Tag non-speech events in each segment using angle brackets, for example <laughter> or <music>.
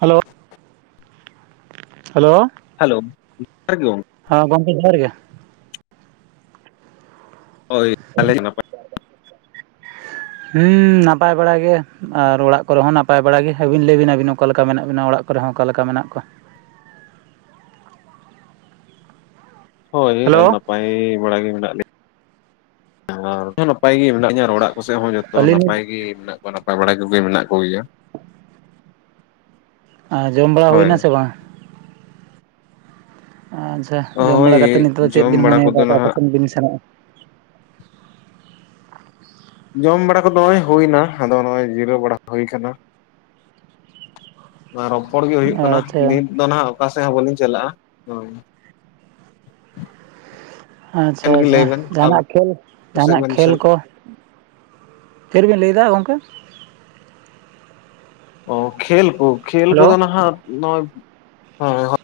Hello hello hello <inaudible> ᱦᱮᱸ ᱜᱚᱢᱠᱮ ᱡᱚᱦᱟᱨ ᱜᱮ᱾ ᱦᱳᱭ <inaudible> ᱦᱮᱸ ᱱᱟᱯᱟᱭ ᱵᱟᱲᱟ ᱜᱮ, ᱟᱨ ᱚᱲᱟᱜ ᱠᱚᱨᱮ ᱦᱚᱸ ᱱᱟᱯᱟᱭ ᱵᱟᱲᱟᱟᱜ ᱜᱮ, ᱟᱹᱵᱤᱱ ᱞᱟᱹᱭ ᱵᱤᱱ ᱟᱹᱵᱤᱱ ᱚᱠᱟ ᱞᱮᱠᱟ ᱢᱮᱱᱟᱜ ᱵᱤᱱᱟ ᱚᱲᱟᱜ ᱠᱚᱨᱮ ᱦᱚᱸ ᱚᱠᱟ ᱞᱮᱠᱟ ᱢᱮᱱᱟᱜ ᱠᱚᱣᱟ? ᱦᱳᱭ <inaudible> ᱦᱮᱞᱳ ᱱᱟᱯᱟᱭ ᱵᱟᱲᱟ ᱜᱮ ᱢᱮᱱᱟᱜ ᱞᱮ <inaudible> ᱱᱟᱯᱟᱭ ᱜᱮ ᱢᱮᱱᱟᱜ ᱞᱤᱧᱟ ᱚᱲᱟᱜ ᱠᱚᱥᱮᱜ ᱦᱚᱸ ᱡᱚ ᱛᱚ ᱟᱹᱞᱤᱧ ᱱᱟᱯᱟᱭ ᱜᱮ ᱢᱮᱱᱟᱜ ᱠᱚᱣᱟ ᱱᱟᱯᱟᱭ ᱵᱟᱲᱟ ᱠᱚᱜᱮ ᱢᱮᱱᱟᱜ ᱠᱚᱜᱮᱭᱟ᱾ ᱟᱨ ᱡᱚᱢ ᱵᱟᱲᱟ ᱦᱳᱭ ᱦᱩᱭᱱᱟ ᱥᱮ ᱵᱟᱝ? ᱟᱪᱪᱷᱟ ᱡᱚᱢ ᱦᱳᱭ ᱵᱟᱲᱟ ᱠᱟᱛᱮ ᱱᱤᱛᱚᱜ ᱫᱚ ᱪᱮᱫ ᱡᱚᱢ ᱵᱤᱱ ᱵᱟᱲᱟ ᱢᱚᱱᱮᱭ ᱫᱟ ᱠᱚᱫᱚ ᱱᱟᱦᱟᱜ ᱚᱠᱟᱥᱮᱱ ᱵᱤᱱ ᱥᱮᱱᱚᱜᱼᱟ? ᱡᱚᱢ ᱵᱟᱲᱟ ᱠᱚᱫᱚ ᱱᱚᱜᱼᱚᱭ ᱦᱩᱭᱱᱟ ᱟᱫᱚ ᱱᱚᱜᱼᱚᱭ ᱡᱤᱨᱟᱹᱣ ᱵᱟᱲᱟ ᱦᱩᱭ ᱠᱟᱱᱟ᱾ ᱨᱚᱯᱚᱲ ᱜᱮ ᱦᱩᱭᱩᱜ ᱠᱟᱱᱟ ᱟᱪᱪᱷᱟ ᱱᱤᱛ ᱫᱚ ᱱᱟᱦᱟᱜ ᱚᱠᱟ ᱥᱮᱜ ᱦᱚᱸ ᱵᱟᱹᱞᱤᱧ ᱪᱟᱞᱟᱜᱼᱟ ᱦᱳᱭ᱾ ᱟᱪᱪᱷᱟ ᱟᱵᱮᱱ ᱜᱮ ᱟᱪᱪᱷᱟ ᱞᱟᱹᱭ ᱵᱮᱱ ᱡᱟᱦᱟᱱᱟᱜ ᱠᱷᱮᱞ ᱠᱚᱥᱮᱫ ᱡᱟᱦᱟᱱᱟᱜ ᱵᱮᱱ ᱠᱷᱮᱞ ᱥᱮᱱ ᱠᱚ ᱪᱮᱫ ᱵᱤᱱ ᱞᱟᱹᱭᱮᱫᱟ ᱜᱚᱢᱠᱮ? ᱚ ᱠᱷᱮᱞ ᱠᱳ ᱠᱷᱮᱞ ᱠᱚ ᱦᱮᱞᱳ ᱫᱚ ᱱᱟᱦᱟᱜ ᱱᱚᱜᱼᱚᱭ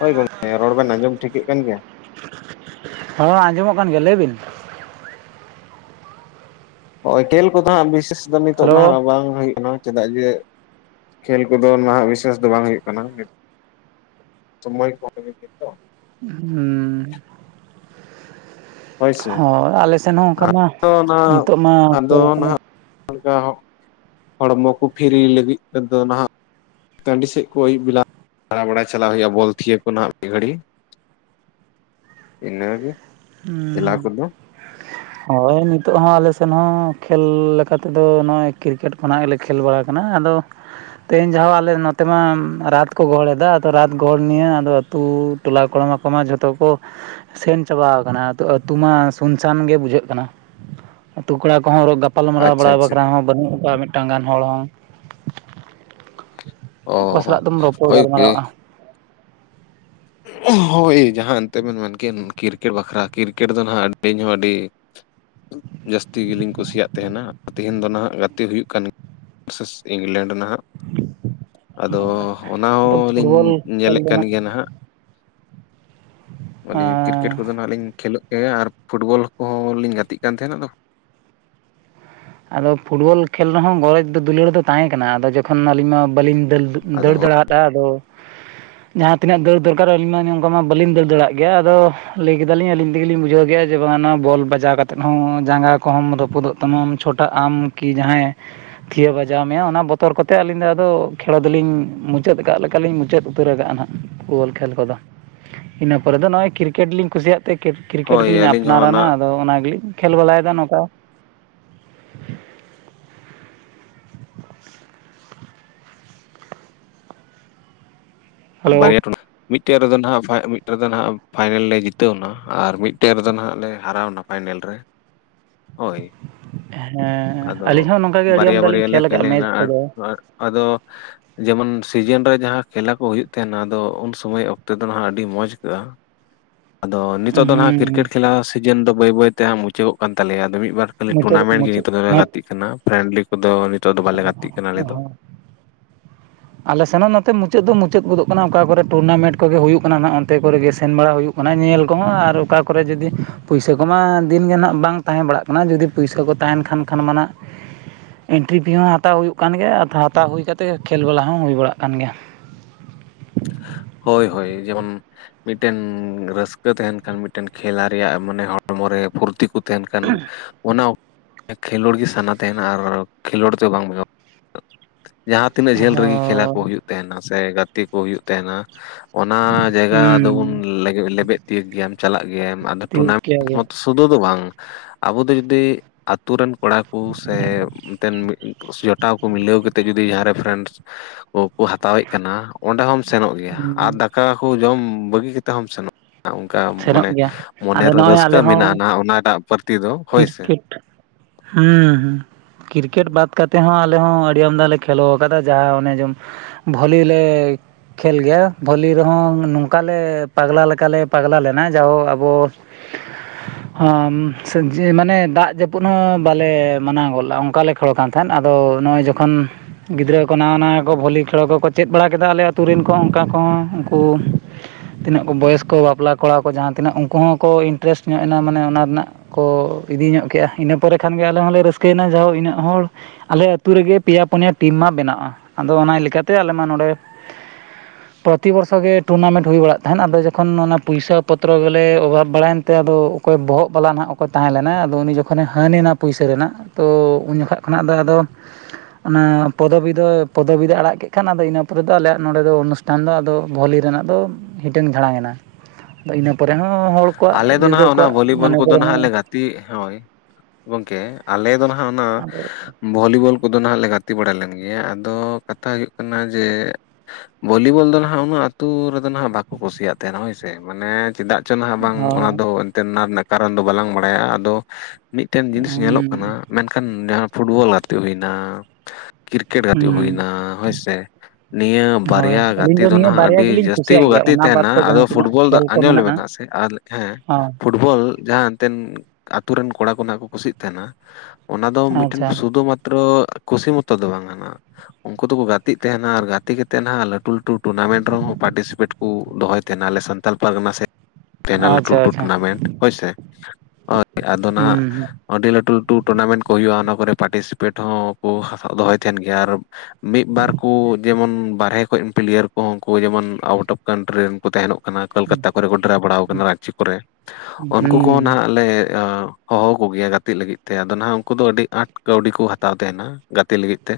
ᱦᱳᱭ ᱜᱚᱢᱠᱮ ᱨᱚᱲ ᱵᱮᱱ ᱟᱸᱡᱚᱢ ᱴᱷᱤᱠᱮᱜ ᱠᱟᱱ ᱜᱮᱭᱟ? ᱦᱚᱸ, ᱟᱸᱡᱚᱢᱚᱜ ᱠᱟᱱ ᱜᱮᱭᱟ ᱞᱟᱹᱭ ᱵᱤᱱ? ᱦᱚᱜᱼᱚᱭ ᱠᱷᱮᱞ ᱠᱚ ᱫᱚ ᱦᱟᱸᱜ ᱵᱤᱥᱮᱥ ᱫᱚ ᱱᱤᱛᱳᱜ ᱦᱮᱞᱳ ᱫᱚ ᱦᱟᱸᱜ ᱵᱟᱝ ᱵᱷᱟᱜᱮᱜ ᱠᱟᱱᱟ ᱾ ᱪᱮᱫᱟᱜ ᱡᱮ ᱠᱷᱮᱞ ᱠᱚ ᱫᱚ ᱱᱟᱦᱟᱜ ᱵᱤᱥᱮᱥ ᱫᱚ ᱵᱟᱝ ᱦᱳᱭᱳᱜ ᱠᱟᱱᱟ ᱾ ᱥᱚᱢᱚᱭ ᱠᱚ ᱜᱮ ᱛᱚ, <unintelligible> ᱦᱳᱭ ᱥᱮ, ᱟᱞᱮ ᱥᱮᱱ ᱦᱚᱸ ᱚᱱᱠᱟ ᱢᱟ ᱟᱫᱚ ᱚᱱᱟ ᱱᱤᱛᱚᱜ ᱢᱟ ᱠᱷᱮᱞ ᱟᱫᱚ ᱠᱟᱱᱟ ᱱᱟᱦᱟᱜ ᱚᱝᱠᱟ ᱦᱚᱸ ᱦᱚᱲᱢᱚ ᱠᱚ ᱯᱷᱤᱨᱤ ᱞᱟᱹᱜᱤᱫ ᱛᱮ ᱫᱚ ᱱᱟᱦᱟᱜ, ᱴᱟᱺᱰᱤ ᱥᱮᱫ ᱠᱚ ᱟᱹᱭᱩᱵ ᱵᱤᱞᱟ ᱫᱟᱲᱟ ᱵᱟᱲᱟᱭ ᱪᱟᱞᱟᱜ ᱦᱩᱭᱩᱜᱼᱟ ᱵᱚᱞ ᱛᱷᱤᱭᱟᱹ ᱠᱚ ᱱᱟᱦᱟᱜ ᱢᱤᱫ ᱜᱷᱟᱹᱲᱤ ᱾ ᱤᱱᱟᱹ ᱜᱮ, ᱦᱩᱸ, ᱦᱳᱭ ᱱᱤᱛᱳᱜ ᱦᱚᱸ ᱟᱞᱮ ᱥᱮᱱ ᱦᱚᱸ ᱠᱷᱮᱞ ᱞᱮᱠᱟ ᱛᱮ ᱫᱚ ᱱᱚᱜᱼᱚᱭ ᱠᱨᱤᱠᱮᱴ ᱠᱷᱚᱱᱟᱜ ᱠᱷᱮᱞ ᱵᱟᱲᱟ ᱠᱟᱱᱟ, ᱟᱫᱚ ᱛᱮᱦᱮᱧ ᱡᱟᱣᱦᱟᱸ ᱟᱞᱮ ᱱᱚᱛᱮ ᱢᱟ ᱨᱟᱛ ᱠᱚ ᱜᱚᱦᱚᱲ ᱮᱫᱟ ᱟᱫᱚ ᱨᱟᱛ ᱜᱚᱦᱚᱲ ᱱᱤᱭᱮ ᱟᱫᱚ ᱟᱹᱛᱩ ᱴᱚᱞᱟ ᱠᱚᱲᱟ ᱠᱚ ᱢᱟᱠᱚ ᱢᱟ ᱡᱷᱚᱛᱚ ᱠᱚ ᱥᱮᱱ ᱪᱟᱵᱟ ᱟᱹᱛᱩ ᱢᱟ ᱥᱩᱱᱥᱟᱱ ᱜᱮ ᱵᱩᱡᱷᱟᱹᱜ ᱠᱟᱱᱟ ᱟᱹᱛᱩ ᱠᱚᱲᱟ ᱠᱚ ᱦᱚᱸ ᱟᱨᱦᱚᱸ ᱜᱟᱯ ᱜᱟᱞᱢᱟᱨᱟᱣ ᱟᱪᱪᱷᱟ ᱵᱟᱲᱟ ᱟᱪᱪᱷᱟ ᱵᱟᱠᱷᱨᱟ ᱦᱚᱸ ᱵᱟᱹᱱᱩᱜ ᱠᱚᱣᱟ ᱢᱤᱫᱴᱟᱝ ᱜᱟᱱ ᱦᱚᱲ ᱦᱚᱸ ᱚ ᱚᱠᱚᱭ ᱦᱚᱸ ᱥᱟᱞᱟᱜ ᱫᱚᱢ ᱨᱚᱯᱚᱲ ᱦᱳᱭ ᱜᱮ ᱜᱟᱞᱢᱟᱨᱟᱜᱼᱟ? ᱦᱳᱭ ᱡᱟᱦᱟᱸ ᱮᱱᱛᱮᱫ ᱵᱮᱱ ᱢᱮᱱᱠᱮ ᱠᱨᱤᱠᱮᱴ ᱵᱟᱠᱷᱨᱟ ᱠᱨᱤᱠᱮᱴ ᱫᱚ ᱱᱟᱦᱟᱸᱜ ᱤᱧ ᱦᱚ ᱟᱹᱰᱤ <unintelligible> ᱡᱟᱹᱥᱛᱤ ᱜᱤᱞᱤᱧ ᱠᱩᱥᱤᱭᱟᱜ ᱛᱟᱦᱮᱱᱟ ᱛᱮᱦᱤᱧ ᱫᱚ ᱱᱟᱦᱟᱜ ᱜᱟᱛᱮ ᱦᱩᱭᱩᱜ ᱠᱟᱱ <inaudible> ᱤᱝᱞᱮᱱᱰ ᱱᱟᱦᱟᱜ, ᱟᱫᱚ ᱚᱱᱟ ᱦᱚ ᱟᱫᱚ ᱸᱞᱤᱧ ᱯᱷᱩᱴᱵᱚᱞ ᱠᱷᱮᱞ ᱧᱮᱞᱮᱫ ᱫᱚ ᱠᱟᱱ ᱱᱟᱜ ᱜᱮᱭᱟ ᱱᱟᱦᱟᱜ, ᱟᱹᱞᱤᱧ ᱠᱨᱤᱠᱮᱴ ᱠᱚ ᱫᱚ ᱱᱟᱦᱟᱸᱜ ᱞᱤᱧ ᱠᱷᱮᱞᱳᱜ ᱜᱮᱭᱟ ᱟᱨ ᱯᱷᱩᱴᱵᱚᱞ ᱠᱚ ᱦᱚᱸ ᱞᱤᱧ ᱜᱟᱛᱮᱜ ᱠᱟᱱ ᱛᱟᱦᱮᱱᱟᱜ ᱫᱚ, ᱟᱫᱚ ᱯᱷᱩᱴᱵᱚᱞ ᱠᱷᱮᱹᱞ ᱨᱮ ᱦᱚᱸ ᱜᱚᱨᱚᱡᱽ ᱫᱚ ᱫᱩᱞᱟᱹᱲ ᱫᱚ ᱛᱟᱦᱮᱸ ᱠᱟᱱᱟ ᱟᱫᱚ ᱡᱚᱠᱷᱚᱱ ᱟᱹᱞᱤᱧ ᱢᱟ ᱵᱟᱹᱞᱤᱧ ᱫᱟᱹ ᱫᱟᱹᱲ ᱟᱫᱚ ᱫᱟᱲᱮᱜᱼᱟ, ᱟᱫᱚ ᱡᱟᱦᱟᱸ ᱛᱤᱱᱟᱹᱜ ᱫᱟᱹᱲ ᱫᱚᱨᱠᱟᱨ ᱟᱹᱞᱤᱧ ᱢᱟ ᱱᱚᱝᱠᱟ ᱢᱟ ᱵᱟᱹᱞᱤᱧ ᱫᱟᱹᱲ ᱫᱟᱲᱮᱭᱟᱜ ᱜᱮᱭᱟ ᱟᱫᱚ ᱞᱟᱹᱭ ᱠᱮᱫᱟ ᱞᱤᱧ ᱟᱹᱞᱤᱧ ᱛᱮᱜᱮ ᱞᱤᱧ ᱵᱩᱡᱷᱟᱹᱣ ᱜᱮᱭᱟ᱾ ᱪᱮ ᱵᱟᱝᱟᱱᱟ ᱵᱚᱞ ᱵᱟᱡᱟᱣ ᱠᱟᱛᱮᱫ ᱦᱚᱸ ᱡᱟᱸᱜᱟ ᱠᱚ ᱦᱚᱸᱢ ᱨᱟᱹᱯᱩᱫᱚᱜ ᱛᱟᱢᱟ ᱪᱷᱚᱴᱟ ᱟᱢ ᱠᱤ ᱡᱟᱦᱟᱸᱭ ᱛᱷᱤᱭᱟᱹ ᱵᱟᱡᱟᱣ ᱢᱮᱭᱟ ᱚᱱᱟ ᱵᱚᱛᱚᱨ ᱠᱚᱛᱮ ᱟᱹᱞᱤᱧ ᱫᱚ ᱟᱫᱚ ᱠᱷᱮᱞᱟ ᱫᱩᱞᱤᱧ ᱢᱩᱪᱟᱹᱫ ᱟᱠᱟᱫ ᱞᱮᱠᱟ ᱞᱤᱧ ᱢᱩᱪᱟᱹᱫ ᱩᱛᱟᱹᱨ ᱠᱟᱜᱼᱟ ᱱᱟᱦᱟᱜ ᱵᱚᱞ ᱠᱷᱮᱞ ᱠᱚ ᱫᱚ ᱤᱱᱟᱹ ᱯᱚᱨᱮ ᱫᱚ ᱱᱚᱜᱼᱚᱭ ᱠᱨᱤᱠᱮᱴᱞᱤᱧ ᱠᱩᱥᱤᱭᱟ ᱛᱮ ᱠᱨᱤᱠᱮᱴ ᱦᱳᱭ ᱜᱤᱞᱤᱧ ᱟᱹᱞᱤᱧ ᱦᱚᱸ ᱚᱱᱟ ᱟᱯᱱᱟᱨᱟᱱᱟ ᱟᱫᱚ ᱚᱱᱟ ᱜᱤᱞᱤᱧ ᱠᱷᱮᱞ ᱵᱟᱲᱟᱭᱮᱫᱟ ᱱᱚᱝᱠᱟ ᱾ <unintelligible> ᱦᱮᱞᱳ ᱵᱟᱨᱭᱟ ᱴᱚᱱᱟ, ᱢᱤᱫᱴᱮᱱ ᱨᱮ ᱫᱚ ᱱᱟᱦᱟᱜ ᱢᱤᱫᱴᱮᱱ ᱨᱮ ᱫᱚ ᱱᱟᱦᱟᱜ ᱯᱷᱟᱭᱱᱮᱞ ᱞᱮ ᱡᱤᱛᱟᱹᱣ ᱮᱱᱟ ᱟᱨ ᱢᱤᱫᱴᱮᱱ ᱨᱮ ᱫᱚ ᱱᱟᱦᱟᱜ ᱞᱮ ᱦᱟᱨᱟᱣᱱᱟ ᱯᱷᱟᱭᱱᱮᱞ ᱨᱮ ᱾ <unintelligible> ᱦᱳᱭ, ᱦᱮᱸ ᱟᱹᱞᱤᱧ ᱟᱫᱚ ᱦᱚᱸ ᱱᱚᱝᱠᱟ ᱜᱮ ᱟᱹᱰᱤ ᱵᱟᱨᱭᱟ ᱟᱢᱫᱟ ᱞᱤᱧ ᱵᱟᱨᱭᱟ ᱞᱮ ᱠᱷᱮᱞ ᱟᱠᱟᱫᱼᱟ ᱢᱮᱪ ᱠᱷᱮᱞᱮᱱᱟ ᱠᱚᱫᱚ ᱟᱨ ᱟᱫᱚ ᱡᱮᱢᱚᱱ ᱥᱤᱡᱮᱱ ᱨᱮ ᱡᱟᱦᱟᱸ ᱠᱷᱮᱞᱟ ᱠᱚ ᱦᱩᱭᱩᱜ ᱛᱮᱱᱟᱫᱚ ᱩᱱ ᱥᱩᱢᱟᱹᱭ ᱚᱠᱛᱮ ᱫᱚ ᱱᱟᱦᱟᱜ ᱟᱹᱰᱤ ᱢᱚᱡᱽ ᱦᱳᱭᱳᱜᱼᱟ ᱾ ᱟᱫᱚ ᱱᱤᱛᱳᱜ ᱫᱚ ᱦᱩᱸ ᱱᱟᱦᱟᱸᱜ ᱠᱨᱤᱠᱮᱴ ᱠᱷᱮᱞᱟ ᱥᱤᱡᱤᱱ ᱫᱚ ᱵᱟᱹᱭ ᱵᱟᱹᱭᱛᱮ ᱦᱟᱸᱜ ᱢᱩᱪᱟᱹᱫᱚᱜ ᱠᱟᱱ ᱛᱟᱞᱮᱭᱟ ᱟᱫᱚ ᱢᱤᱫ ᱵᱟᱨ ᱠᱷᱟᱹᱞᱤ ᱢᱩᱪᱟᱹᱫ ᱴᱩᱨᱱᱟᱢᱮᱱᱴ ᱜᱮ ᱢᱩᱪᱟᱹᱫ ᱱᱤᱛᱳᱜ ᱫᱚᱞᱮ ᱦᱚᱸ ᱜᱟᱛᱮᱜ ᱠᱟᱱᱟ ᱯᱷᱨᱮᱱᱰᱞᱤ ᱠᱚᱫᱚ ᱱᱤᱛᱳᱜ ᱫᱚ ᱵᱟᱞᱮ ᱜᱟᱛᱮᱜ ᱠᱟᱱᱟ ᱟᱞᱮ ᱫᱚ <unintelligible> ᱟᱞᱮ ᱥᱮᱱᱚᱜ ᱱᱚᱛᱮ ᱢᱩᱪᱟᱹᱫ ᱫᱚ ᱢᱩᱪᱟᱹᱫ ᱜᱚᱫᱚᱜ ᱠᱟᱱᱟ ᱚᱠᱟ ᱠᱚᱨᱮ ᱴᱩᱨᱱᱟᱢᱮᱱᱴ ᱠᱚ ᱜᱮ ᱦᱩᱭᱩᱜ ᱠᱟᱱᱟ ᱱᱟᱜ ᱚᱱᱛᱮ ᱠᱚᱨᱮᱜ ᱜᱮ ᱥᱮᱱ ᱵᱟᱲᱟ ᱦᱩᱭᱩᱜ ᱚᱱᱟ ᱧᱮᱞ ᱠᱚ ᱦᱚᱸ ᱟᱨ ᱚᱠᱟ ᱠᱚᱨᱮ ᱡᱩᱫᱤ ᱯᱩᱭᱥᱟᱹ ᱠᱚᱢᱟ ᱫᱤᱱ ᱜᱮ ᱦᱟᱸᱜ ᱵᱟᱝ ᱛᱟᱦᱮᱸ ᱵᱟᱲᱟᱜ ᱠᱟᱱᱟ ᱡᱩᱫᱤ ᱯᱚᱭᱥᱟᱹ ᱠᱚ ᱛᱟᱦᱮᱱ ᱠᱷᱟᱱ ᱠᱷᱟᱱ ᱢᱟᱱᱟᱸᱜ ᱮᱱᱴᱨᱤ ᱯᱷᱤ ᱦᱚᱸ ᱦᱟᱛᱟᱣ ᱦᱩᱭᱩᱜ ᱠᱟᱱ ᱜᱮᱭᱟ ᱦᱟᱛᱟᱣ ᱦᱩᱭ ᱠᱟᱛᱮᱫ ᱠᱷᱮᱹᱞ ᱵᱟᱞᱟ ᱦᱚᱸ ᱦᱩᱭ ᱵᱟᱲᱟᱜ ᱠᱟᱱ ᱜᱮᱭᱟ ᱦᱳᱭ ᱦᱳᱭ ᱡᱮᱢᱚᱱ ᱢᱤᱫᱴᱮᱱ ᱨᱟᱹᱥᱠᱟᱹ ᱛᱟᱦᱮᱱ ᱠᱷᱟᱱ ᱢᱤᱫᱴᱮᱱ ᱠᱷᱮᱞᱟ ᱨᱮᱭᱟᱜ ᱢᱟᱱᱮ ᱦᱚᱲᱢᱚ ᱨᱮ ᱯᱷᱩᱨᱛᱤ ᱠᱚ ᱛᱟᱦᱮᱱ ᱠᱷᱟᱱ ᱚᱱᱟ ᱠᱷᱮᱞᱳᱰ ᱜᱮ ᱥᱟᱱᱟ ᱛᱟᱦᱮᱱᱟ ᱟᱨ ᱠᱷᱮᱞᱳᱰ ᱫᱚ ᱵᱟᱝ <inaudible> ᱡᱟᱦᱟᱸ ᱛᱤᱱᱟᱹᱜ ᱡᱷᱟᱹᱞ ᱨᱮᱜᱮ ᱠᱷᱮᱞᱟ ᱦᱳᱭ ᱠᱚ ᱦᱩᱭᱩᱜ ᱛᱟᱦᱮᱱᱟ ᱥᱮ ᱜᱟᱛᱮ ᱠᱚ ᱦᱩᱭᱩᱜ ᱛᱟᱦᱮᱱᱟ ᱚᱱᱟ ᱡᱟᱭᱜᱟ ᱫᱚᱵᱩᱱ ᱦᱩᱸ ᱞᱮ ᱞᱮᱵᱮᱫ ᱛᱤᱭᱳᱜ ᱜᱮᱟᱢ ᱪᱟᱞᱟᱜ ᱜᱮᱭᱟᱢ ᱟᱫᱚ ᱴᱷᱤᱠ ᱜᱮᱭᱟ ᱴᱩᱨᱱᱟᱢᱮᱱᱴ ᱜᱮ ᱢᱚᱛᱚ ᱥᱩᱫᱷᱩ ᱫᱚ ᱵᱟᱝ ᱟᱵᱚ ᱫᱚ ᱡᱩᱫᱤ ᱟᱛᱳ ᱨᱮᱱ ᱠᱚᱲᱟ ᱠᱚ ᱥᱮ ᱚᱱᱛᱮᱱ ᱡᱚᱴᱟᱣ ᱠᱚ ᱢᱤᱞᱟᱹᱣ ᱠᱟᱛᱮᱫ ᱡᱩᱫᱤ ᱡᱟᱦᱟᱸ ᱨᱮ ᱯᱷᱨᱮᱱᱰᱥ ᱠᱚᱠᱚ ᱦᱟᱛᱟᱣᱮᱫ ᱠᱟᱱᱟ ᱚᱸᱰᱮ ᱦᱚᱸ ᱥᱮᱱᱚᱜ ᱜᱮᱭᱟ ᱟᱨ ᱦᱩᱸ ᱫᱟᱠᱟ ᱠᱚ ᱡᱚᱢ ᱵᱟᱹᱜᱤ ᱠᱟᱛᱮᱜ ᱦᱚᱸ ᱥᱮᱱᱚᱜ ᱚᱱᱠᱟ ᱥᱮᱱᱚᱜ ᱢᱟᱱᱮ ᱜᱮᱭᱟ ᱟᱫᱚ ᱢᱚᱱᱮᱨᱮ ᱱᱚᱜᱼᱚᱭ ᱟᱞᱮ ᱨᱟᱹᱥᱠᱟᱹ ᱦᱚᱸ ᱢᱮᱱᱟᱜ-ᱟ ᱱᱟᱜ ᱚᱱᱟ ᱴᱟᱜ ᱯᱟᱹᱨᱛᱤ ᱫᱚ ᱦᱳᱭ ᱥᱮ ᱦᱮᱸ ᱦᱮᱸ ᱠᱨᱤᱠᱮᱴ ᱵᱟᱫ ᱠᱟᱛᱮᱫ ᱦᱚᱸ ᱟᱞᱮ ᱦᱚᱸ ᱟᱹᱰᱤ ᱟᱢᱫᱟ ᱞᱮ ᱠᱷᱮᱞᱳ ᱟᱠᱟᱫᱟ ᱡᱟᱦᱟᱸ ᱚᱱᱮ ᱡᱮᱢ ᱵᱷᱚᱞᱤ ᱞᱮ ᱠᱷᱮᱞ ᱜᱮᱭᱟ ᱵᱷᱚᱞᱤ ᱨᱮᱦᱚᱸ ᱱᱚᱝᱠᱟᱞᱮ ᱯᱟᱜᱽᱞᱟ ᱞᱮᱠᱟᱞᱮ ᱯᱟᱜᱽᱞᱟ ᱞᱮᱱᱟ ᱡᱟᱣᱚ ᱟᱵᱚ ᱦᱚᱸ ᱥᱚᱵ ᱡᱮᱭᱮ ᱢᱟᱱᱮ ᱫᱟᱜ ᱡᱟᱹᱯᱩᱫ ᱦᱚᱸ ᱵᱟᱞᱮ ᱢᱟᱱᱟᱣ ᱜᱚᱫ ᱞᱮᱜ-ᱟ ᱚᱱᱠᱟ ᱞᱮᱠᱟ ᱠᱷᱮᱲᱚ ᱠᱟᱱ ᱛᱟᱦᱮᱸᱫ ᱟᱫᱚ ᱱᱚᱜᱼᱚᱭ ᱡᱚᱠᱷᱚᱱ ᱜᱤᱫᱽᱨᱟᱹ ᱠᱚ ᱱᱟᱣᱟ ᱱᱟᱣᱟ ᱠᱚ ᱵᱷᱚᱞᱤ ᱠᱷᱮᱞᱳ ᱠᱚᱠᱚ ᱪᱮᱫ ᱵᱟᱲᱟ ᱠᱮᱫᱟ ᱟᱞᱮ ᱟᱹᱛᱩ ᱨᱮᱱ ᱠᱚ ᱚᱱᱠᱟ ᱠᱚᱦᱚᱸ ᱩᱱᱠᱩ ᱛᱤᱱᱟᱹᱜ ᱠᱚ ᱵᱚᱭᱚᱥ ᱠᱚ ᱵᱟᱯᱞᱟ ᱠᱚᱲᱟ ᱠᱚ ᱡᱟᱦᱟᱸ ᱛᱤᱱᱟᱹᱜ ᱩᱱᱠᱩ ᱦᱚᱸᱠᱚ ᱤᱱᱴᱟᱨᱮᱥᱴ ᱧᱚᱜ ᱮᱱᱟ ᱢᱟᱱᱮ ᱚᱱᱟ ᱨᱮᱱᱟᱜ ᱠᱚ ᱤᱫᱤ ᱧᱚᱜ ᱠᱮᱜᱼᱟ ᱤᱱᱟᱹ ᱯᱚᱨᱮ ᱠᱷᱟᱱᱜᱮ ᱟᱞᱮ ᱦᱚᱸᱞᱮ ᱨᱟᱹᱥᱠᱟᱹᱭᱮᱱᱟ ᱡᱟᱦᱚ ᱤᱱᱟᱹᱜ ᱦᱚᱲ ᱟᱞᱮ ᱟᱹᱛᱩ ᱨᱮᱜᱮ ᱯᱮᱭᱟ ᱯᱩᱱᱭᱟ ᱴᱤᱢ ᱢᱟ ᱵᱮᱱᱟᱜᱼᱟ ᱟᱫᱚ ᱚᱱᱟ ᱞᱮᱠᱟᱛᱮ ᱟᱞᱮ ᱢᱟ ᱱᱚᱰᱮ ᱯᱨᱚᱛᱤ ᱵᱚᱨᱥᱚ ᱜᱮ ᱴᱩᱨᱱᱟᱢᱮᱱᱴ ᱦᱩᱭ ᱵᱟᱲᱟᱜ ᱛᱟᱦᱮᱸᱫ ᱟᱫᱚ ᱡᱚᱠᱷᱚᱱ ᱚᱱᱟ ᱯᱩᱭᱥᱟᱹ ᱯᱚᱛᱨᱚ ᱜᱮᱞᱮ ᱚᱵᱷᱟᱵᱽ ᱵᱟᱲᱟᱭᱮᱱ ᱛᱮ ᱟᱫᱚ ᱚᱠᱚᱭ ᱵᱚᱦᱚᱜ ᱵᱟᱞᱟ ᱱᱟᱦᱟᱜ ᱚᱠᱚᱭ ᱛᱟᱦᱮᱸ ᱞᱮᱱᱟ ᱟᱫᱚ ᱩᱱᱤ ᱡᱚᱠᱷᱚᱱᱮ ᱦᱟᱹᱱᱮᱱᱟ ᱯᱩᱭᱥᱟᱹ ᱨᱮᱱᱟᱜ ᱛᱚ ᱩᱱ ᱡᱚᱠᱷᱟᱱ ᱠᱷᱚᱱᱟᱜ ᱫᱚ ᱟᱫᱚ ᱯᱚᱫᱚᱵᱤ ᱫᱚ ᱯᱚᱫᱚᱵᱤ ᱞᱮ ᱟᱲᱟᱜ ᱠᱮᱫ ᱠᱷᱟᱱ ᱟᱫᱚ ᱤᱱᱟᱹ ᱯᱚᱨᱮ ᱫᱚ ᱟᱞᱮᱭᱟᱜ ᱱᱚᱸᱰᱮ ᱫᱚ ᱚᱱᱩᱥ -ᱴᱷᱟᱱ ᱫᱚ ᱟᱫᱚ ᱵᱷᱚᱞᱤ ᱨᱮᱱᱟᱜ ᱫᱚ ᱦᱤᱴᱟᱹᱱ ᱡᱷᱟᱲᱟᱝ ᱮᱱᱟ ᱟᱫᱚ ᱤᱱᱟᱹ ᱯᱚᱨᱮ ᱦᱚᱸ ᱦᱚᱲ ᱠᱚᱣᱟᱜ ᱟᱞᱮ ᱫᱚ ᱜᱤᱫᱽᱨᱟᱹ ᱱᱟᱦᱟᱜ ᱚᱱᱟ ᱠᱚᱣᱟᱜ ᱵᱷᱚᱞᱤ ᱵᱚᱞ ᱢᱚᱱᱮ ᱠᱚᱫᱚ ᱠᱚᱨᱮ ᱦᱚᱸ ᱱᱟᱦᱟᱜ ᱞᱮ ᱜᱟᱛᱮ ᱛᱤ ᱦᱳᱭ ᱜᱚᱢᱠᱮ ᱟᱞᱮ ᱫᱚ ᱦᱟᱜ ᱚᱱᱟ ᱟᱫᱚ ᱵᱷᱚᱞᱤᱵᱚᱞ ᱠᱚᱫᱚ ᱦᱟᱜ ᱞᱮ ᱜᱟᱛᱮ ᱵᱟᱲᱟ ᱞᱮᱱ ᱜᱮᱭᱟ ᱟᱫᱚ ᱠᱟᱛᱷᱟ ᱦᱩᱭᱩᱜ ᱠᱟᱱᱟ ᱡᱮ ᱵᱷᱚᱞᱤ ᱵᱚᱞ ᱫᱚ ᱱᱟᱦᱟᱜ ᱩᱱᱟᱹᱜ ᱟᱹᱛᱩ ᱨᱮᱫᱚ ᱱᱟᱦᱟᱜ ᱵᱟᱠᱚ ᱠᱩᱥᱤᱭᱟᱜ ᱛᱟᱦᱮᱸᱱᱟ ᱦᱳᱭ ᱥᱮ ᱢᱟᱱᱮ ᱪᱮᱫᱟᱜ ᱪᱚ ᱱᱟᱦᱟᱜ ᱵᱟᱝ ᱦᱳᱭ ᱮᱱᱛᱮ ᱚᱱᱟ ᱨᱮᱱᱟᱜ ᱠᱟᱨᱚᱱ ᱫᱚ ᱵᱟᱞᱟᱝ ᱵᱟᱲᱟᱭᱟ ᱟᱫᱚ ᱢᱤᱫᱴᱮᱱ ᱡᱤᱱᱤᱥ ᱧᱮᱞᱚᱜ ᱠᱟᱱᱟ ᱢᱮᱱᱠᱷᱟᱱ ᱡᱟᱦᱟᱸ ᱯᱷᱩᱴᱵᱚᱞ ᱜᱟᱛᱮᱜ ᱦᱩᱭᱱᱟ ᱠᱨᱤᱠᱮᱴ ᱜᱟᱛᱮᱜ ᱦᱩᱭᱱᱟ ᱦᱩᱸ ᱦᱳᱭ ᱥᱮ ᱱᱤᱭᱳ ᱦᱳᱭ ᱵᱟᱨᱭᱟ ᱟᱹᱞᱤᱧ ᱜᱟᱛᱮ ᱫᱚ ᱱᱤᱭᱟᱹ ᱦᱟᱜ ᱟᱹᱰᱤ ᱵᱟᱨᱭᱟ ᱜᱮᱞᱤᱧ ᱡᱟᱹᱥᱛᱤ -ᱛᱤ ᱠᱩᱥᱤᱭᱟᱜ ᱠᱚ ᱜᱮᱭᱟ ᱜᱟᱛᱮᱜ ᱚᱱᱟ ᱵᱟᱫᱽ ᱛᱟᱦᱮᱱᱟ ᱛᱮ ᱟᱫᱚ ᱡᱟᱦᱟᱸ ᱛᱤᱱᱟᱹᱜ ᱯᱷᱩᱴᱵᱚᱞ ᱫᱚ ᱠᱷᱮᱞ ᱠᱚ ᱟᱸᱡᱚᱢ ᱢᱮᱱᱟᱜᱼᱟ ᱞᱮᱵᱮᱱ ᱦᱟᱸᱜ ᱥᱮ ᱟᱨ ᱦᱮᱸ ᱦᱚᱸ ᱯᱷᱩᱴᱵᱚᱞ ᱡᱟᱦᱟᱸ ᱮᱱᱛᱮ ᱟᱹᱛᱩ ᱨᱮᱱ ᱠᱚᱲᱟ ᱠᱚ ᱦᱟᱜ ᱠᱚ ᱠᱩᱥᱤᱜ ᱛᱟᱦᱮᱸᱱᱟ ᱚᱱᱟ ᱫᱚ ᱢᱤᱫᱴᱮᱱ ᱟᱪᱪᱷᱟ ᱥᱩᱫᱷᱩ ᱢᱟᱛᱨᱚ ᱠᱩᱥᱤ ᱢᱚᱛᱚ ᱫᱚ ᱵᱟᱝ ᱠᱟᱱᱟ ᱩᱱᱠᱩ ᱫᱚᱠᱚ ᱜᱟᱛᱮᱜ ᱛᱟᱦᱮᱸᱱᱟ ᱟᱨ ᱜᱟᱛᱮ ᱠᱟᱛᱮᱫ ᱦᱟᱜ ᱞᱟᱹᱴᱩ ᱞᱟᱹᱴᱩ ᱴᱩᱨᱱᱟᱢᱮᱱᱴ ᱨᱮᱦᱚᱸ ᱯᱟᱴᱤᱥᱤᱯᱮᱴ ᱫᱚᱦᱚᱭ ᱛᱟᱦᱮᱸᱱᱟ ᱟᱞᱮ ᱥᱟᱱᱛᱟᱲ ᱯᱟᱨᱜᱟᱱᱟ ᱥᱮ ᱯᱮᱱᱮᱞ ᱞᱟᱹᱴᱩ ᱟᱪᱪᱷᱟ ᱞᱟᱹᱴᱩ ᱟᱪᱪᱷᱟ ᱴᱩᱨᱱᱟᱢᱮᱱᱴ ᱦᱳᱭᱥᱮ ᱦᱳᱭ ᱟᱫᱚ ᱱᱟᱜ ᱦᱩᱸ ᱟᱹᱰᱤ ᱞᱟᱹᱴᱩ ᱞᱟᱹᱴᱩ ᱴᱩᱨᱱᱟᱢᱮᱱᱴ ᱠᱚ ᱦᱩᱭᱩᱜᱼᱟ ᱚᱱᱟ ᱠᱚᱨᱮ ᱯᱟᱴᱤᱥᱤᱯᱮᱴ ᱦᱚᱸᱠᱚ ᱦᱟᱛᱟᱣ ᱫᱚᱦᱚᱭ ᱛᱟᱦᱮᱸᱱ ᱜᱮᱭᱟ ᱟᱨ ᱢᱤᱫᱵᱟᱨ ᱠᱚ ᱡᱮᱢᱚᱱ ᱵᱟᱨᱦᱮ ᱠᱷᱚᱱ ᱯᱞᱮᱭᱟᱨ ᱠᱚᱦᱚᱸ ᱩᱱᱠᱩ ᱡᱮᱢᱚᱱ ᱟᱣᱩᱴ ᱚᱯᱷ ᱠᱟᱱᱴᱨᱤ ᱨᱮᱱ ᱠᱚ ᱛᱟᱦᱮᱱᱚᱜ ᱠᱟᱱᱟ ᱠᱚᱞᱠᱟᱛᱟ ᱠᱚᱨᱮ ᱰᱮᱨᱟ ᱵᱟᱲᱟ ᱟᱠᱟᱱᱟ ᱨᱟᱺᱪᱤ ᱠᱚᱨᱮ ᱦᱩᱸ ᱩᱱᱠᱩ ᱠᱚ ᱦᱚᱸ ᱦᱩᱸ ᱱᱟᱦᱟᱜ ᱞᱮ ᱦᱚᱦᱚᱣ ᱠᱚᱜᱮᱭᱟ ᱜᱟᱛᱮᱜ ᱞᱟᱹᱜᱤᱫ ᱛᱮ ᱟᱫᱚ ᱦᱟᱜ ᱩᱱᱠᱩ ᱫᱚ ᱟᱹᱰᱤ ᱟᱸᱴ ᱠᱟᱹᱣᱰᱤ ᱠᱚ ᱦᱟᱛᱟᱣ ᱛᱟᱦᱮᱱᱟ ᱜᱟᱛᱮᱜ ᱞᱟᱹᱜᱤᱫ -ᱛᱮ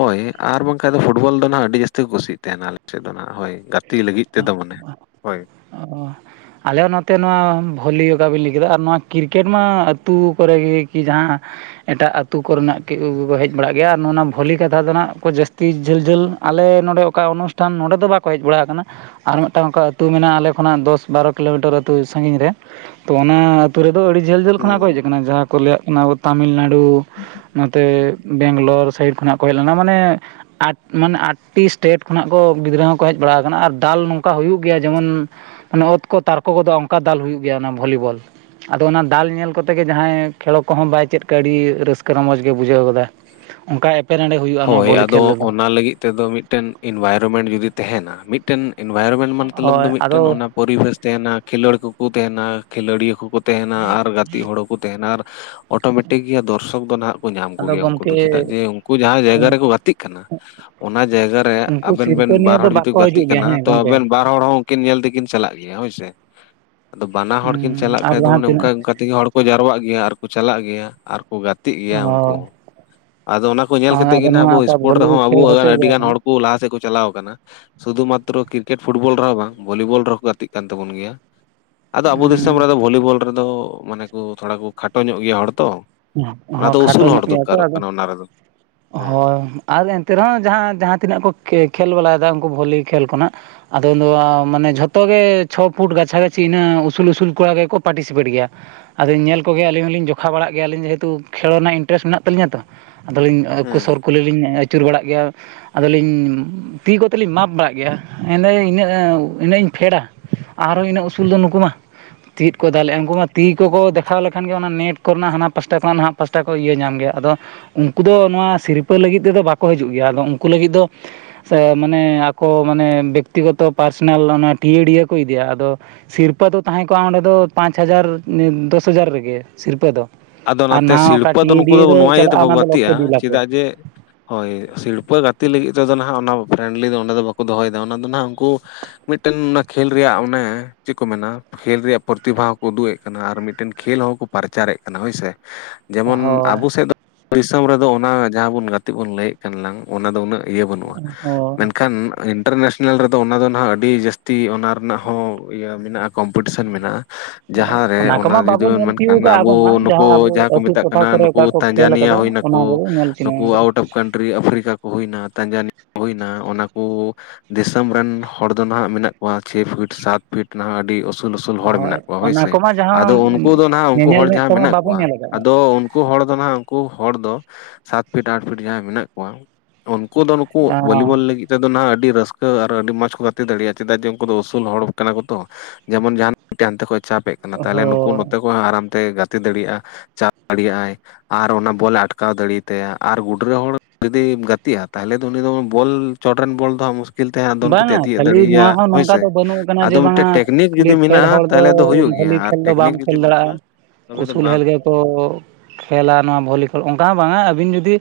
ᱦᱳᱭ ᱟᱨ ᱵᱟᱝᱠᱷᱟᱱ ᱫᱚ ᱯᱷᱩᱴᱵᱚᱞ ᱫᱚ ᱱᱟᱜ ᱟᱹᱰᱤ ᱡᱟᱹᱥᱛᱤ ᱠᱚ ᱠᱩᱥᱤᱭᱟᱜ ᱛᱟᱦᱮᱱᱟ ᱟᱞᱮ ᱥᱮᱫ ᱫᱚ ᱦᱟᱜ ᱦᱳᱭ ᱜᱟ ᱛᱤ ᱞᱟᱹᱜᱤᱫ ᱛᱮᱫᱚ ᱢᱟᱱᱮ ᱦᱳᱭ᱾ ᱚᱻ ᱟᱞᱮ ᱦᱚᱸ ᱱᱚᱛᱮ ᱱᱚᱣᱟ ᱵᱷᱚᱞᱤ ᱚᱠᱟᱵᱤᱱ ᱞᱟᱹᱭ ᱠᱮᱫᱟ ᱟᱨ ᱱᱚᱣᱟ ᱠᱨᱤᱠᱮᱴ ᱢᱟ ᱟᱹᱛᱩ ᱠᱚᱨᱮ ᱜᱮ ᱠᱤ ᱡᱟᱦᱟᱸᱼᱼ ᱮᱴᱟᱜ ᱟᱹᱛᱩ ᱠᱚᱨᱮᱱᱟᱜ ᱠᱟᱹᱡ ᱦᱮᱡ ᱵᱟᱲᱟᱜ ᱜᱮᱭᱟ ᱟᱨ ᱱᱚᱣᱟ ᱵᱷᱚᱞᱤ ᱠᱟᱛᱷᱟ ᱫᱚ ᱦᱟᱸᱱᱟᱜ ᱠᱚ ᱡᱟᱹᱥᱛᱤ ᱡᱷᱟᱹᱞ ᱡᱷᱟᱹᱞᱼᱼ ᱟᱞᱮ ᱱᱚᱸᱰᱮ ᱚᱠᱟ ᱚᱱᱩᱥᱴᱷᱟᱱ ᱱᱚᱰᱮ ᱫᱚ ᱵᱟᱠᱚ ᱦᱮᱡ ᱵᱟᱲᱟ ᱟᱠᱟᱱᱟ᱾ ᱟᱨ ᱢᱤᱫᱴᱟᱝ ᱚᱱᱠᱟ ᱟᱹᱛᱩ ᱢᱮᱱᱟᱜᱼᱟ ᱟᱞᱮ ᱠᱷᱚᱱᱟᱜ ᱫᱚᱥ ᱵᱟᱨᱚ ᱠᱤᱞᱳᱢᱤᱴᱟᱨ ᱟᱹᱛᱩ ᱥᱟᱜᱤᱧ ᱨᱮ᱾ ᱛᱚ ᱚᱱᱟ ᱟᱹᱛᱩ ᱨᱮᱫᱚ ᱟᱹᱰᱤ ᱡᱷᱟᱹᱞ ᱡᱷᱟᱹᱞ ᱦᱩᱸ ᱠᱷᱚᱱᱟᱜ ᱠᱚ ᱦᱮᱡ ᱟᱠᱟᱱᱟ ᱡᱟᱦᱟᱸ ᱠᱚ ᱞᱟᱹᱭᱟᱜ ᱟᱵᱚ ᱛᱟᱹᱢᱤᱞᱱᱟᱲᱩ, ᱲᱩ ᱱᱚᱛᱮ ᱵᱮᱝᱞᱳᱨ ᱥᱟᱭᱤᱰ ᱠᱷᱚᱱᱟᱜ᱾ ᱠᱚ ᱦᱮᱡ ᱞᱮᱱᱟ ᱢᱟᱱᱮ ᱟᱴ ᱢᱟᱱᱮ ᱟᱴᱴᱤ ᱥᱴᱮᱴ ᱠᱷᱚᱱᱟᱜ ᱠᱚ ᱜᱤᱫᱽᱨᱟᱹ ᱦᱚᱸᱠᱚ ᱦᱮᱡ ᱵᱟᱲᱟ ᱟᱠᱟᱱᱟ ᱟᱨ᱾ ᱫᱟᱞ ᱱᱚᱝᱠᱟ ᱦᱩᱭᱩᱜ ᱜᱮᱭᱟ ᱡᱮᱢᱚᱱ ᱢᱟᱱᱮ ᱚᱛ ᱠᱚ ᱛᱟᱨᱠᱚ ᱠᱚᱫᱚᱜ ᱚᱱᱠᱟ ᱫᱟᱞ ᱦᱩᱭᱩᱜ ᱜᱮᱭᱟ ᱚᱱᱟ ᱵᱷᱚᱞᱤᱵᱚᱞ᱾ ᱟᱫᱚ ᱚᱱᱟ ᱫᱟᱞ ᱧᱮᱞ ᱠᱚᱛᱮ ᱜᱮ ᱡᱟᱦᱟᱸᱭ ᱠᱷᱮᱞᱳᱜ ᱠᱚᱦᱚᱸ ᱵᱟᱭ ᱪᱮᱫ ᱠᱟᱜ ᱟᱹᱰᱤ ᱨᱟᱹᱥᱠᱟᱹ ᱨᱚᱢᱚᱡᱽ ᱜᱮ ᱵᱩᱡᱷᱟᱹᱣ ᱜᱚᱫᱟ᱾ ᱚᱱᱠᱟ ᱮᱯᱮᱨᱦᱮᱸᱰᱮ ᱦᱩᱭᱩᱜᱼᱟ ᱱᱚᱣᱟ ᱦᱳᱭ ᱵᱷᱚᱞᱤ ᱟᱫᱚ ᱠᱷᱮᱞ ᱨᱮᱫᱚ ᱚᱱᱟ ᱞᱟᱹᱜᱤᱫ ᱛᱮᱫᱚ ᱢᱤᱫᱴᱮᱱ ᱤᱱᱵᱟᱭᱨᱚᱢᱮᱱᱴ ᱡᱩᱫᱤ ᱛᱟᱦᱮᱱᱟ, ᱢᱤᱫᱴᱮᱱ ᱤᱱᱵᱷᱟᱭᱨᱚᱢᱮᱱᱴ ᱢᱚᱛᱞᱚᱵ ᱫᱚ ᱦᱳᱭ ᱟᱫᱚ ᱢᱤᱫᱴᱮᱱ ᱚᱱᱟ ᱯᱚᱨᱤᱵᱮᱥ ᱛᱟᱦᱮᱱᱟ ᱠᱷᱮᱞᱳᱲ ᱠᱚᱠᱚ ᱛᱟᱦᱮᱱᱟ, ᱠᱷᱮᱞᱳᱰᱤᱭᱟᱹ ᱠᱚᱠᱚ ᱛᱟᱦᱮᱱᱟ ᱟᱨ ᱜᱟᱛᱮᱜ ᱦᱚᱲ ᱠᱩ ᱛᱟᱦᱮᱱᱟ ᱟᱨ ᱚᱴᱳᱢᱮᱴᱤᱠ ᱜᱮ ᱫᱚᱨᱥᱚᱠ ᱫᱚ ᱱᱟᱦᱟᱜ ᱠᱚ ᱧᱟᱢ ᱟᱫᱚ ᱠᱚᱜᱮᱭᱟ ᱩᱱᱠᱩ ᱫᱚ, ᱪᱮᱫᱟᱜ ᱜᱚᱢᱠᱮ ᱡᱮ ᱩᱱᱠᱩ ᱚᱱᱟ ᱡᱟᱭᱜᱟ ᱨᱮᱠᱚ ᱜᱟᱛᱮᱜ ᱠᱟᱱᱟ᱾ ᱚᱱᱟ ᱡᱟᱭᱜᱟ ᱨᱮ ᱩᱱᱠᱩ ᱟᱵᱮᱱ ᱵᱮᱱ ᱥᱤᱨᱯᱟᱹ ᱵᱟᱨ ᱱᱤᱭᱟᱹ ᱫᱚ ᱦᱚᱲ ᱡᱩᱫᱤ ᱵᱟᱠᱚ ᱜᱟᱛᱮᱜ ᱦᱤᱡᱩᱜ ᱜᱮᱭᱟ ᱠᱟᱱᱟ ᱦᱮᱸ ᱛᱚ ᱜᱚᱢᱠᱮ ᱟᱵᱮᱱ ᱵᱟᱨ ᱦᱚᱲ ᱦᱚᱸ ᱠᱤᱱ ᱧᱮᱞ ᱛᱮᱠᱤᱱ ᱪᱟᱞᱟᱜ ᱜᱮᱭᱟ ᱦᱳᱭᱥᱮ, ᱟᱫᱚ ᱵᱟᱱᱟ ᱦᱩᱸ ᱦᱚᱲ ᱠᱤᱱ ᱪᱟᱞᱟᱜ ᱟᱨ ᱠᱷᱟᱡ ᱡᱟᱦᱟᱸ ᱚᱱᱮ ᱚᱱᱠᱟ ᱛᱤᱱᱟᱹᱜ ᱚᱱᱠᱟ ᱛᱮᱜᱮ ᱦᱚᱲ ᱠᱚ ᱡᱟᱨᱳᱣᱟᱜ ᱜᱮᱭᱟ ᱟᱨ ᱠᱚ ᱪᱟᱞᱟᱜ ᱜᱮᱭᱟ ᱟᱨ ᱠᱚ ᱜᱟᱛᱮᱜ ᱜᱮᱭᱟ ᱩᱱᱠᱩ ᱦᱳᱭ ᱦᱚᱸ, ᱟᱫᱚ ᱚᱱᱟ ᱠᱚ ᱧᱮᱞ ᱠᱟᱛᱮᱜ ᱜᱮ ᱟᱫᱚ ᱱᱟᱷᱟᱜ ᱱᱚᱣᱟ ᱟᱵᱚ ᱚᱱᱠᱟ ᱥᱯᱳᱨᱴ ᱵᱷᱚᱞᱤ ᱨᱮᱦᱚᱸ ᱠᱷᱮᱞ ᱟᱵᱚ ᱦᱚᱪᱚ ᱟᱹᱰᱤ ᱜᱮᱭᱟ ᱜᱟᱱ ᱠᱚ ᱦᱚᱲ ᱠᱩ ᱞᱟᱦᱟ ᱥᱮᱫ ᱠᱚ ᱪᱟᱞᱟᱣ ᱠᱟᱱᱟ᱾ ᱥᱩᱫᱷᱩ ᱢᱟᱛᱛᱨᱚ ᱠᱨᱤᱠᱮᱴ ᱯᱷᱩᱴᱵᱚᱞ ᱨᱮᱦᱚᱸ ᱵᱟᱝ ᱵᱷᱚᱞᱤᱵᱚᱞ ᱨᱮᱦᱚᱸ ᱠᱚ ᱜᱟᱛᱮᱜ ᱠᱟᱱ ᱛᱟᱵᱚᱱ ᱜᱮᱭᱟ᱾ ᱟᱫᱚ ᱟᱵᱚ ᱫᱤᱥᱚᱢ ᱦᱚᱸ ᱨᱮᱫᱚ ᱵᱷᱚᱞᱤᱵᱚᱞ ᱨᱮᱫᱚᱻ ᱢᱟᱱᱮ ᱠᱚ ᱛᱷᱚᱲᱟ ᱠᱚ ᱠᱷᱟᱴᱚ ᱧᱚᱜ ᱜᱮᱭᱟ ᱦᱚᱲ ᱛᱚ᱾ ᱟᱫᱚ ᱩᱥᱩᱞ ᱦᱚᱲ ᱫᱚᱨᱠᱟᱨᱚᱜ ᱠᱟᱱᱟ ᱚᱱᱟ ᱨᱮᱫᱚ᱾ ᱦᱩᱸ ᱦᱚ ᱟᱨ ᱮᱱᱛᱮ ᱨᱮᱦᱚᱸ ᱡᱟᱦᱟᱸ ᱡᱟᱦᱟᱸ ᱛᱤᱱᱟᱹᱜ ᱠᱚ ᱠᱮ-ᱠᱷᱮᱞ ᱵᱟᱞᱟᱭᱫᱟ ᱩᱱᱠᱩ ᱵᱷᱚᱞᱤ ᱠᱷᱮᱞ ᱠᱚ ᱱᱟᱦᱟᱜ ᱟᱫᱚ ᱩᱱᱫᱚ ᱢᱟᱱᱮ ᱡᱷᱚᱛᱚ ᱜᱮ ᱪᱷᱚ ᱯᱷᱩᱴ ᱜᱟᱪᱷᱟ ᱜᱟᱪᱷᱤ ᱤᱱᱟᱹ ᱩᱥᱩᱞ ᱩᱥᱩᱞ ᱠᱚᱲᱟ ᱜᱮᱠᱚ ᱯᱟᱴᱤᱥᱤᱯᱮᱴ ᱜᱮᱭᱟ᱾ ᱟᱫᱚ ᱧᱮᱞ ᱠᱚᱜᱮᱭᱟ ᱟᱹᱞᱤᱧ ᱦᱚᱞᱤᱧ ᱡᱚᱠᱷᱟ ᱵᱟᱲᱟᱜ ᱜᱮᱭᱟᱞᱤᱧ ᱡᱮᱦᱮᱛᱩ ᱠᱷᱮᱞᱳᱲ ᱨᱮᱱᱟᱜ ᱤᱱᱴᱟᱨᱮᱥᱴ ᱢᱮᱱᱟᱜ ᱛᱟᱹᱞᱤᱧᱟ ᱛᱚ ᱟᱫᱚᱞᱤᱧ ᱩᱱᱠᱩ ᱦᱩᱸ ᱥᱩᱨ ᱠᱩᱞᱤᱞᱤᱧ ᱟᱪᱩᱨ ᱵᱟᱲᱟᱜ ᱜᱮᱭᱟ᱾ ᱟᱫᱚᱞᱤᱧ ᱛᱤ ᱠᱚᱛᱮ ᱞᱤᱧ ᱢᱟᱯ ᱵᱟᱲᱟᱜ ᱜᱮᱭᱟ ᱢᱮᱱᱫᱟᱹᱧ ᱤᱱᱟᱹᱜ ᱤᱱᱟᱹᱜ ᱤᱧ ᱯᱷᱮᱰᱟ᱾ ᱟᱨᱦᱚ ᱤᱱᱟᱹᱜ ᱩᱥᱩᱞ ᱫᱚ ᱱᱩᱠᱩ ᱢᱟ᱾ ᱪᱮᱫ ᱠᱚ ᱫᱟᱞᱮᱜᱼᱟ ᱩᱱᱠᱩ ᱢᱟ ᱛᱤ ᱠᱚᱠᱚ ᱫᱮᱠᱷᱟᱣ ᱞᱮᱠᱷᱟᱱ ᱜᱮ ᱚᱱᱟ ᱱᱮᱴ ᱠᱚᱨᱮᱱᱟᱜ ᱦᱟᱱᱟ ᱯᱟᱥᱴᱟ ᱠᱷᱚᱱᱟᱜ ᱱᱟᱦᱟᱜ ᱯᱟᱥᱴᱟ ᱠᱚ ᱤᱭᱟᱹ ᱧᱟᱢ ᱜᱮᱭᱟ ᱟᱫᱚ ᱩᱱᱠᱩ ᱫᱚ ᱱᱚᱣᱟ ᱥᱤᱨᱯᱟᱹ ᱞᱟᱹᱜᱤᱫ ᱛᱮᱫᱚ ᱵᱟᱠᱚ ᱦᱤᱡᱩᱜ ᱜᱮᱭᱟ, ᱟᱫᱚ ᱩᱱᱠᱩ ᱞᱟᱹᱜᱤᱫ ᱫᱚ ᱥᱮ ᱢᱟᱱᱮ ᱟᱠᱚ ᱢᱟᱱᱮ ᱵᱮᱠᱛᱤᱜᱚᱛᱚ ᱯᱟᱨᱥᱚᱱᱟᱞ ᱚᱱᱟ ᱴᱤᱭᱟᱹᱲᱤᱭᱟᱹ ᱠᱚ ᱤᱫᱤᱭᱟ ᱟᱫᱚ ᱥᱤᱨᱯᱟᱹ ᱫᱚ ᱛᱟᱦᱮᱸ ᱠᱚᱜᱼᱟ ᱚᱸᱰᱮ ᱫᱚ ᱯᱟᱸᱪ ᱦᱟᱡᱟᱨ ᱫᱚᱥ-ᱦᱟᱡᱟᱨ ᱨᱮᱜᱮ ᱥᱤᱨᱯᱟᱹ ᱫᱚ᱾ ᱟᱫᱚ ᱟᱨ ᱚᱱᱟᱛᱮ ᱱᱟᱦᱟᱜ ᱚᱠᱟ ᱥᱤᱲᱯᱟᱹ ᱫᱚ ᱱᱩᱠᱩ ᱴᱤᱭᱟᱹᱰᱤᱭᱟᱹ ᱫᱚ ᱱᱚᱣᱟ ᱤᱭᱟᱹᱛᱮ ᱪᱟᱞᱟᱜᱼᱟ ᱵᱟᱠᱚ ᱚᱱᱟ ᱫᱚ ᱜᱟᱛᱮᱜᱼᱟ ᱞᱚᱠᱠᱷᱮ ᱫᱩ ᱞᱟᱠᱷ ᱨᱮ ᱪᱮᱫᱟᱜ ᱡᱮ ᱦᱳᱭ ᱥᱤᱲᱯᱟᱹ ᱜᱟᱛᱮ ᱞᱟᱹᱜᱤᱫ ᱫᱚ ᱟᱫᱚ ᱱᱟᱦᱟᱜ ᱚᱱᱟ ᱯᱷᱨᱮᱱᱰᱞᱤ ᱫᱚ ᱚᱸᱰᱮ ᱫᱚ ᱵᱟᱠᱚ ᱫᱚᱦᱚᱭᱫᱟ, ᱚᱱᱟ ᱫᱚ ᱱᱟᱦᱟᱜ ᱩᱱᱠᱩ ᱢᱤᱫᱴᱮᱱ ᱚᱱᱟ ᱠᱷᱮᱞ ᱨᱮᱭᱟᱜ ᱚᱱᱮ ᱪᱮᱫ ᱠᱚ ᱢᱮᱱᱟ ᱠᱷᱮᱞ ᱨᱮᱭᱟᱜ ᱯᱳᱨᱛᱤᱵᱷᱟ ᱦᱚᱸᱠᱚ ᱩᱫᱩᱜ ᱮᱫ ᱠᱟᱱᱟ, ᱟᱨ ᱢᱤᱫᱴᱮᱱ ᱠᱷᱮᱞ ᱦᱚ ᱠᱚ ᱯᱟᱨᱪᱟᱨᱮᱫ ᱠᱟᱱᱟ ᱦᱳᱭᱥᱮ, ᱡᱮᱢᱚᱱ ᱦᱳᱭ ᱟᱵᱚ ᱥᱮᱫ ᱫᱚ ᱫᱤᱥᱚᱢ ᱨᱮᱫᱚ ᱚᱱᱟ ᱡᱟᱦᱟᱸ ᱵᱚᱱ ᱜᱟᱛᱮ ᱵᱚᱱ ᱞᱟᱹᱭᱮᱫ ᱞᱟᱝ ᱚᱱᱟ ᱫᱚ ᱩᱱᱟᱹᱜ ᱤᱭᱟᱹ ᱵᱟᱹᱱᱩᱜᱼᱟ ᱦᱳᱭ ᱢᱮᱱᱠᱷᱟᱱ ᱤᱱᱴᱟᱨᱱᱮᱥᱱᱮᱞ ᱨᱮᱫᱚ ᱚᱱᱟ ᱫᱚ ᱱᱟᱦᱟᱸᱜ ᱟᱹᱰᱤ ᱡᱟᱹᱥᱛᱤ ᱚᱱᱟ ᱨᱮᱱᱟᱜ ᱦᱚᱸ ᱤᱭᱟᱹ ᱢᱮᱱᱟᱜᱼᱟ ᱠᱚᱢᱯᱤᱴᱤᱥᱮᱱ ᱢᱮᱱᱟᱜᱼᱟ᱾ ᱡᱟᱦᱟᱸᱨᱮ ᱚᱱᱟ ᱠᱚᱢᱟ ᱡᱩᱫᱤ ᱵᱟᱵᱚ ᱵᱚᱱ ᱧᱮᱞ ᱢᱮᱱᱠᱟᱱ ᱛᱤᱭᱳᱜ ᱟᱵ ᱠᱟᱜᱼᱟ ᱟᱵᱚ ᱢᱟ ᱠᱩ ᱱᱩᱠᱩ ᱟᱵᱚ ᱡᱟᱦᱟᱸ ᱠᱚ ᱟᱹᱛᱩ ᱢᱮᱛᱟᱜ ᱴᱚᱴᱷᱟ ᱠᱟᱱᱟ ᱠᱚᱨᱮ ᱱᱩᱠᱩ ᱚᱠᱟ ᱠᱚ ᱠᱷᱮᱞ ᱛᱟᱸᱡᱟᱱᱤᱭᱟ ᱟᱠᱟᱫᱟ ᱦᱩᱭ ᱱᱟᱠᱳ, ᱚᱱᱟ ᱠᱚᱵᱚ ᱧᱮᱞ ᱱᱩᱠᱩ ᱛᱤᱭᱳᱜ ᱟᱠᱟᱜᱼᱟ ᱟᱣᱩᱴ ᱚᱯᱷ ᱠᱟᱱᱴ ᱨᱤ ᱟᱯᱷᱨᱤᱠᱟ ᱠᱚ ᱦᱩᱭᱱᱟ ᱛᱟᱧᱡᱟᱱᱤ ᱦᱩᱭᱱᱟ ᱚᱱᱟ ᱠᱚ ᱫᱤᱥᱚᱢ ᱨᱮᱱ ᱦᱚᱲ ᱫᱚ ᱱᱟᱦᱟᱜ ᱢᱮᱱᱟᱜ ᱠᱚᱣᱟ ᱪᱷᱮ ᱯᱷᱤᱴ ᱥᱟᱛ ᱯᱷᱤᱴ ᱱᱟᱦᱟᱜ ᱟᱹᱰᱤ ᱩᱥ ᱩᱥᱩᱞ ᱩᱥᱩᱞ ᱦᱚᱲ ᱢᱮᱱᱟᱜ ᱦᱳᱭ ᱠᱚᱣᱟ ᱚᱱᱟ ᱦᱳᱭᱥᱮ ᱠᱚᱢᱟ ᱡᱟᱦᱟᱸ ᱟᱫᱚ ᱩᱱᱠᱩ ᱫᱚ ᱱᱟᱦᱟᱜ ᱩᱱᱠᱩ ᱧᱮᱧᱮᱞ ᱦᱚᱲ ᱢᱮᱫ ᱡᱟᱦᱟᱸ ᱛᱮᱢᱟ ᱢᱮᱱᱟᱜ ᱵᱟᱵᱚ ᱠᱚᱣᱟ ᱧᱮᱞ ᱟᱠᱟᱫᱼᱟ ᱟᱫᱚ ᱳᱱ ᱠᱩ ᱦᱚᱲ ᱫᱚ ᱱᱟᱦᱟᱜ ᱩᱱᱠᱩ ᱦᱚᱲ ᱫᱚ ᱥᱟᱛ ᱯᱷᱤᱴ ᱟᱴ ᱯᱷᱤᱴ ᱡᱟᱦᱟᱸᱭ ᱢᱮᱱᱟᱜ ᱠᱚᱣᱟ ᱩᱱᱠᱩ ᱫᱚ ᱱᱩᱠᱩ ᱵᱷᱚᱞᱤᱵᱚᱞ ᱞᱟᱹᱜᱤᱫ᱾ ᱛᱮᱫᱚ ᱱᱟᱦᱟᱜ ᱟᱹᱰᱤ ᱨᱟᱹᱥᱠᱟᱹ ᱟᱨ ᱟᱹᱰᱤ ᱢᱚᱸᱡᱽ ᱠᱚ ᱜᱟᱛᱮ ᱫᱟᱲᱮᱜᱼᱟ ᱪᱮᱫᱟᱜ ᱡᱮ ᱩᱱᱠᱩ ᱫᱚ ᱩᱥᱩᱞ ᱦᱚᱲ ᱠᱟᱱᱟ ᱠᱚ ᱛᱚ᱾ ᱡᱮᱢᱚᱱ ᱡᱟᱦᱟᱸ ᱢᱤᱫᱴᱮᱱ ᱦᱟᱱᱛᱮ ᱠᱷᱚᱸᱡ ᱪᱟᱯᱮᱜ ᱠᱟᱱᱟ ᱛᱟᱦᱞᱮ ᱱᱩᱠᱩ ᱦᱳᱭ ᱱᱚᱛᱮ ᱠᱚ ᱟᱨᱟᱢᱛᱮ ᱜᱟᱛᱮ ᱫᱟᱹᱲᱤᱜᱼᱟ᱾ ᱪᱟᱯ ᱫᱟᱲᱤᱭᱟᱜᱼᱟᱭ᱾ ᱟᱨ ᱚᱱᱟ ᱵᱚᱞᱮ ᱟᱴᱠᱟᱣ ᱫᱟᱹᱲᱤᱭᱟᱛᱟᱭᱟ, ᱟᱨ ᱜᱩᱰᱨᱟᱹ ᱦᱚᱲ ᱡᱩᱫᱤᱢ ᱜᱟᱹᱛᱤᱜᱼᱟ ᱛᱟᱦᱞᱮ ᱫᱚ ᱩᱱᱤ ᱫᱚ ᱵᱚᱞ ᱪᱚᱴ ᱨᱮᱱ ᱵᱚᱞ ᱫᱚ ᱦᱟᱸᱜ ᱢᱩᱥ ᱠᱤᱞ ᱛᱮ ᱦᱟᱸᱜ ᱫᱚᱱ ᱠᱟᱛᱮᱜ ᱵᱟᱝᱟ ᱮ ᱛᱤᱭᱟᱹᱜ ᱠᱷᱟᱹᱞᱤ ᱫᱟᱹᱲᱤᱭᱭᱟ ᱱᱚᱣᱟ ᱦᱚᱸ ᱱᱚᱝᱠᱟ ᱦᱳᱭᱥᱮ ᱫᱚ ᱵᱟᱹᱱᱩᱜ ᱟᱠᱟᱱᱟ ᱟᱫᱚ ᱡᱮ ᱢᱤᱫᱴᱮᱡ ᱵᱟᱝᱟ ᱴᱮᱠᱱᱤᱠ ᱠᱷᱟᱹᱞᱤ ᱡᱩᱫᱤ ᱯᱷᱮᱰ ᱢᱮᱱᱟᱜᱼᱟ ᱦᱚᱲ ᱛᱟᱦᱞᱮ ᱫᱚ ᱦᱩᱭᱩᱜ ᱜᱮᱭᱟ, ᱵᱷᱚᱞᱤ ᱟᱨ ᱠᱷᱮᱞ ᱫᱚ ᱵᱟᱢ ᱴᱮᱠᱱᱤᱠ ᱡᱩᱫᱤ ᱠᱷᱮᱞ ᱵᱟᱹᱱᱩᱜᱼᱟ ᱫᱟᱲᱮᱭᱟᱜᱼᱟ ᱛᱚᱵᱮ ᱫᱚ ᱩᱥᱩᱞ ᱵᱟᱝ ᱦᱮᱞ ᱜᱮᱠᱚ ᱠᱷᱮᱞᱟ ᱱᱚᱣᱟ ᱵᱷᱚᱞᱤᱠᱚᱞ ᱚᱝᱠᱟ ᱦᱚᱸ ᱵᱟᱝᱼᱟ ᱟᱹᱵᱤᱱ ᱡᱩᱫᱤ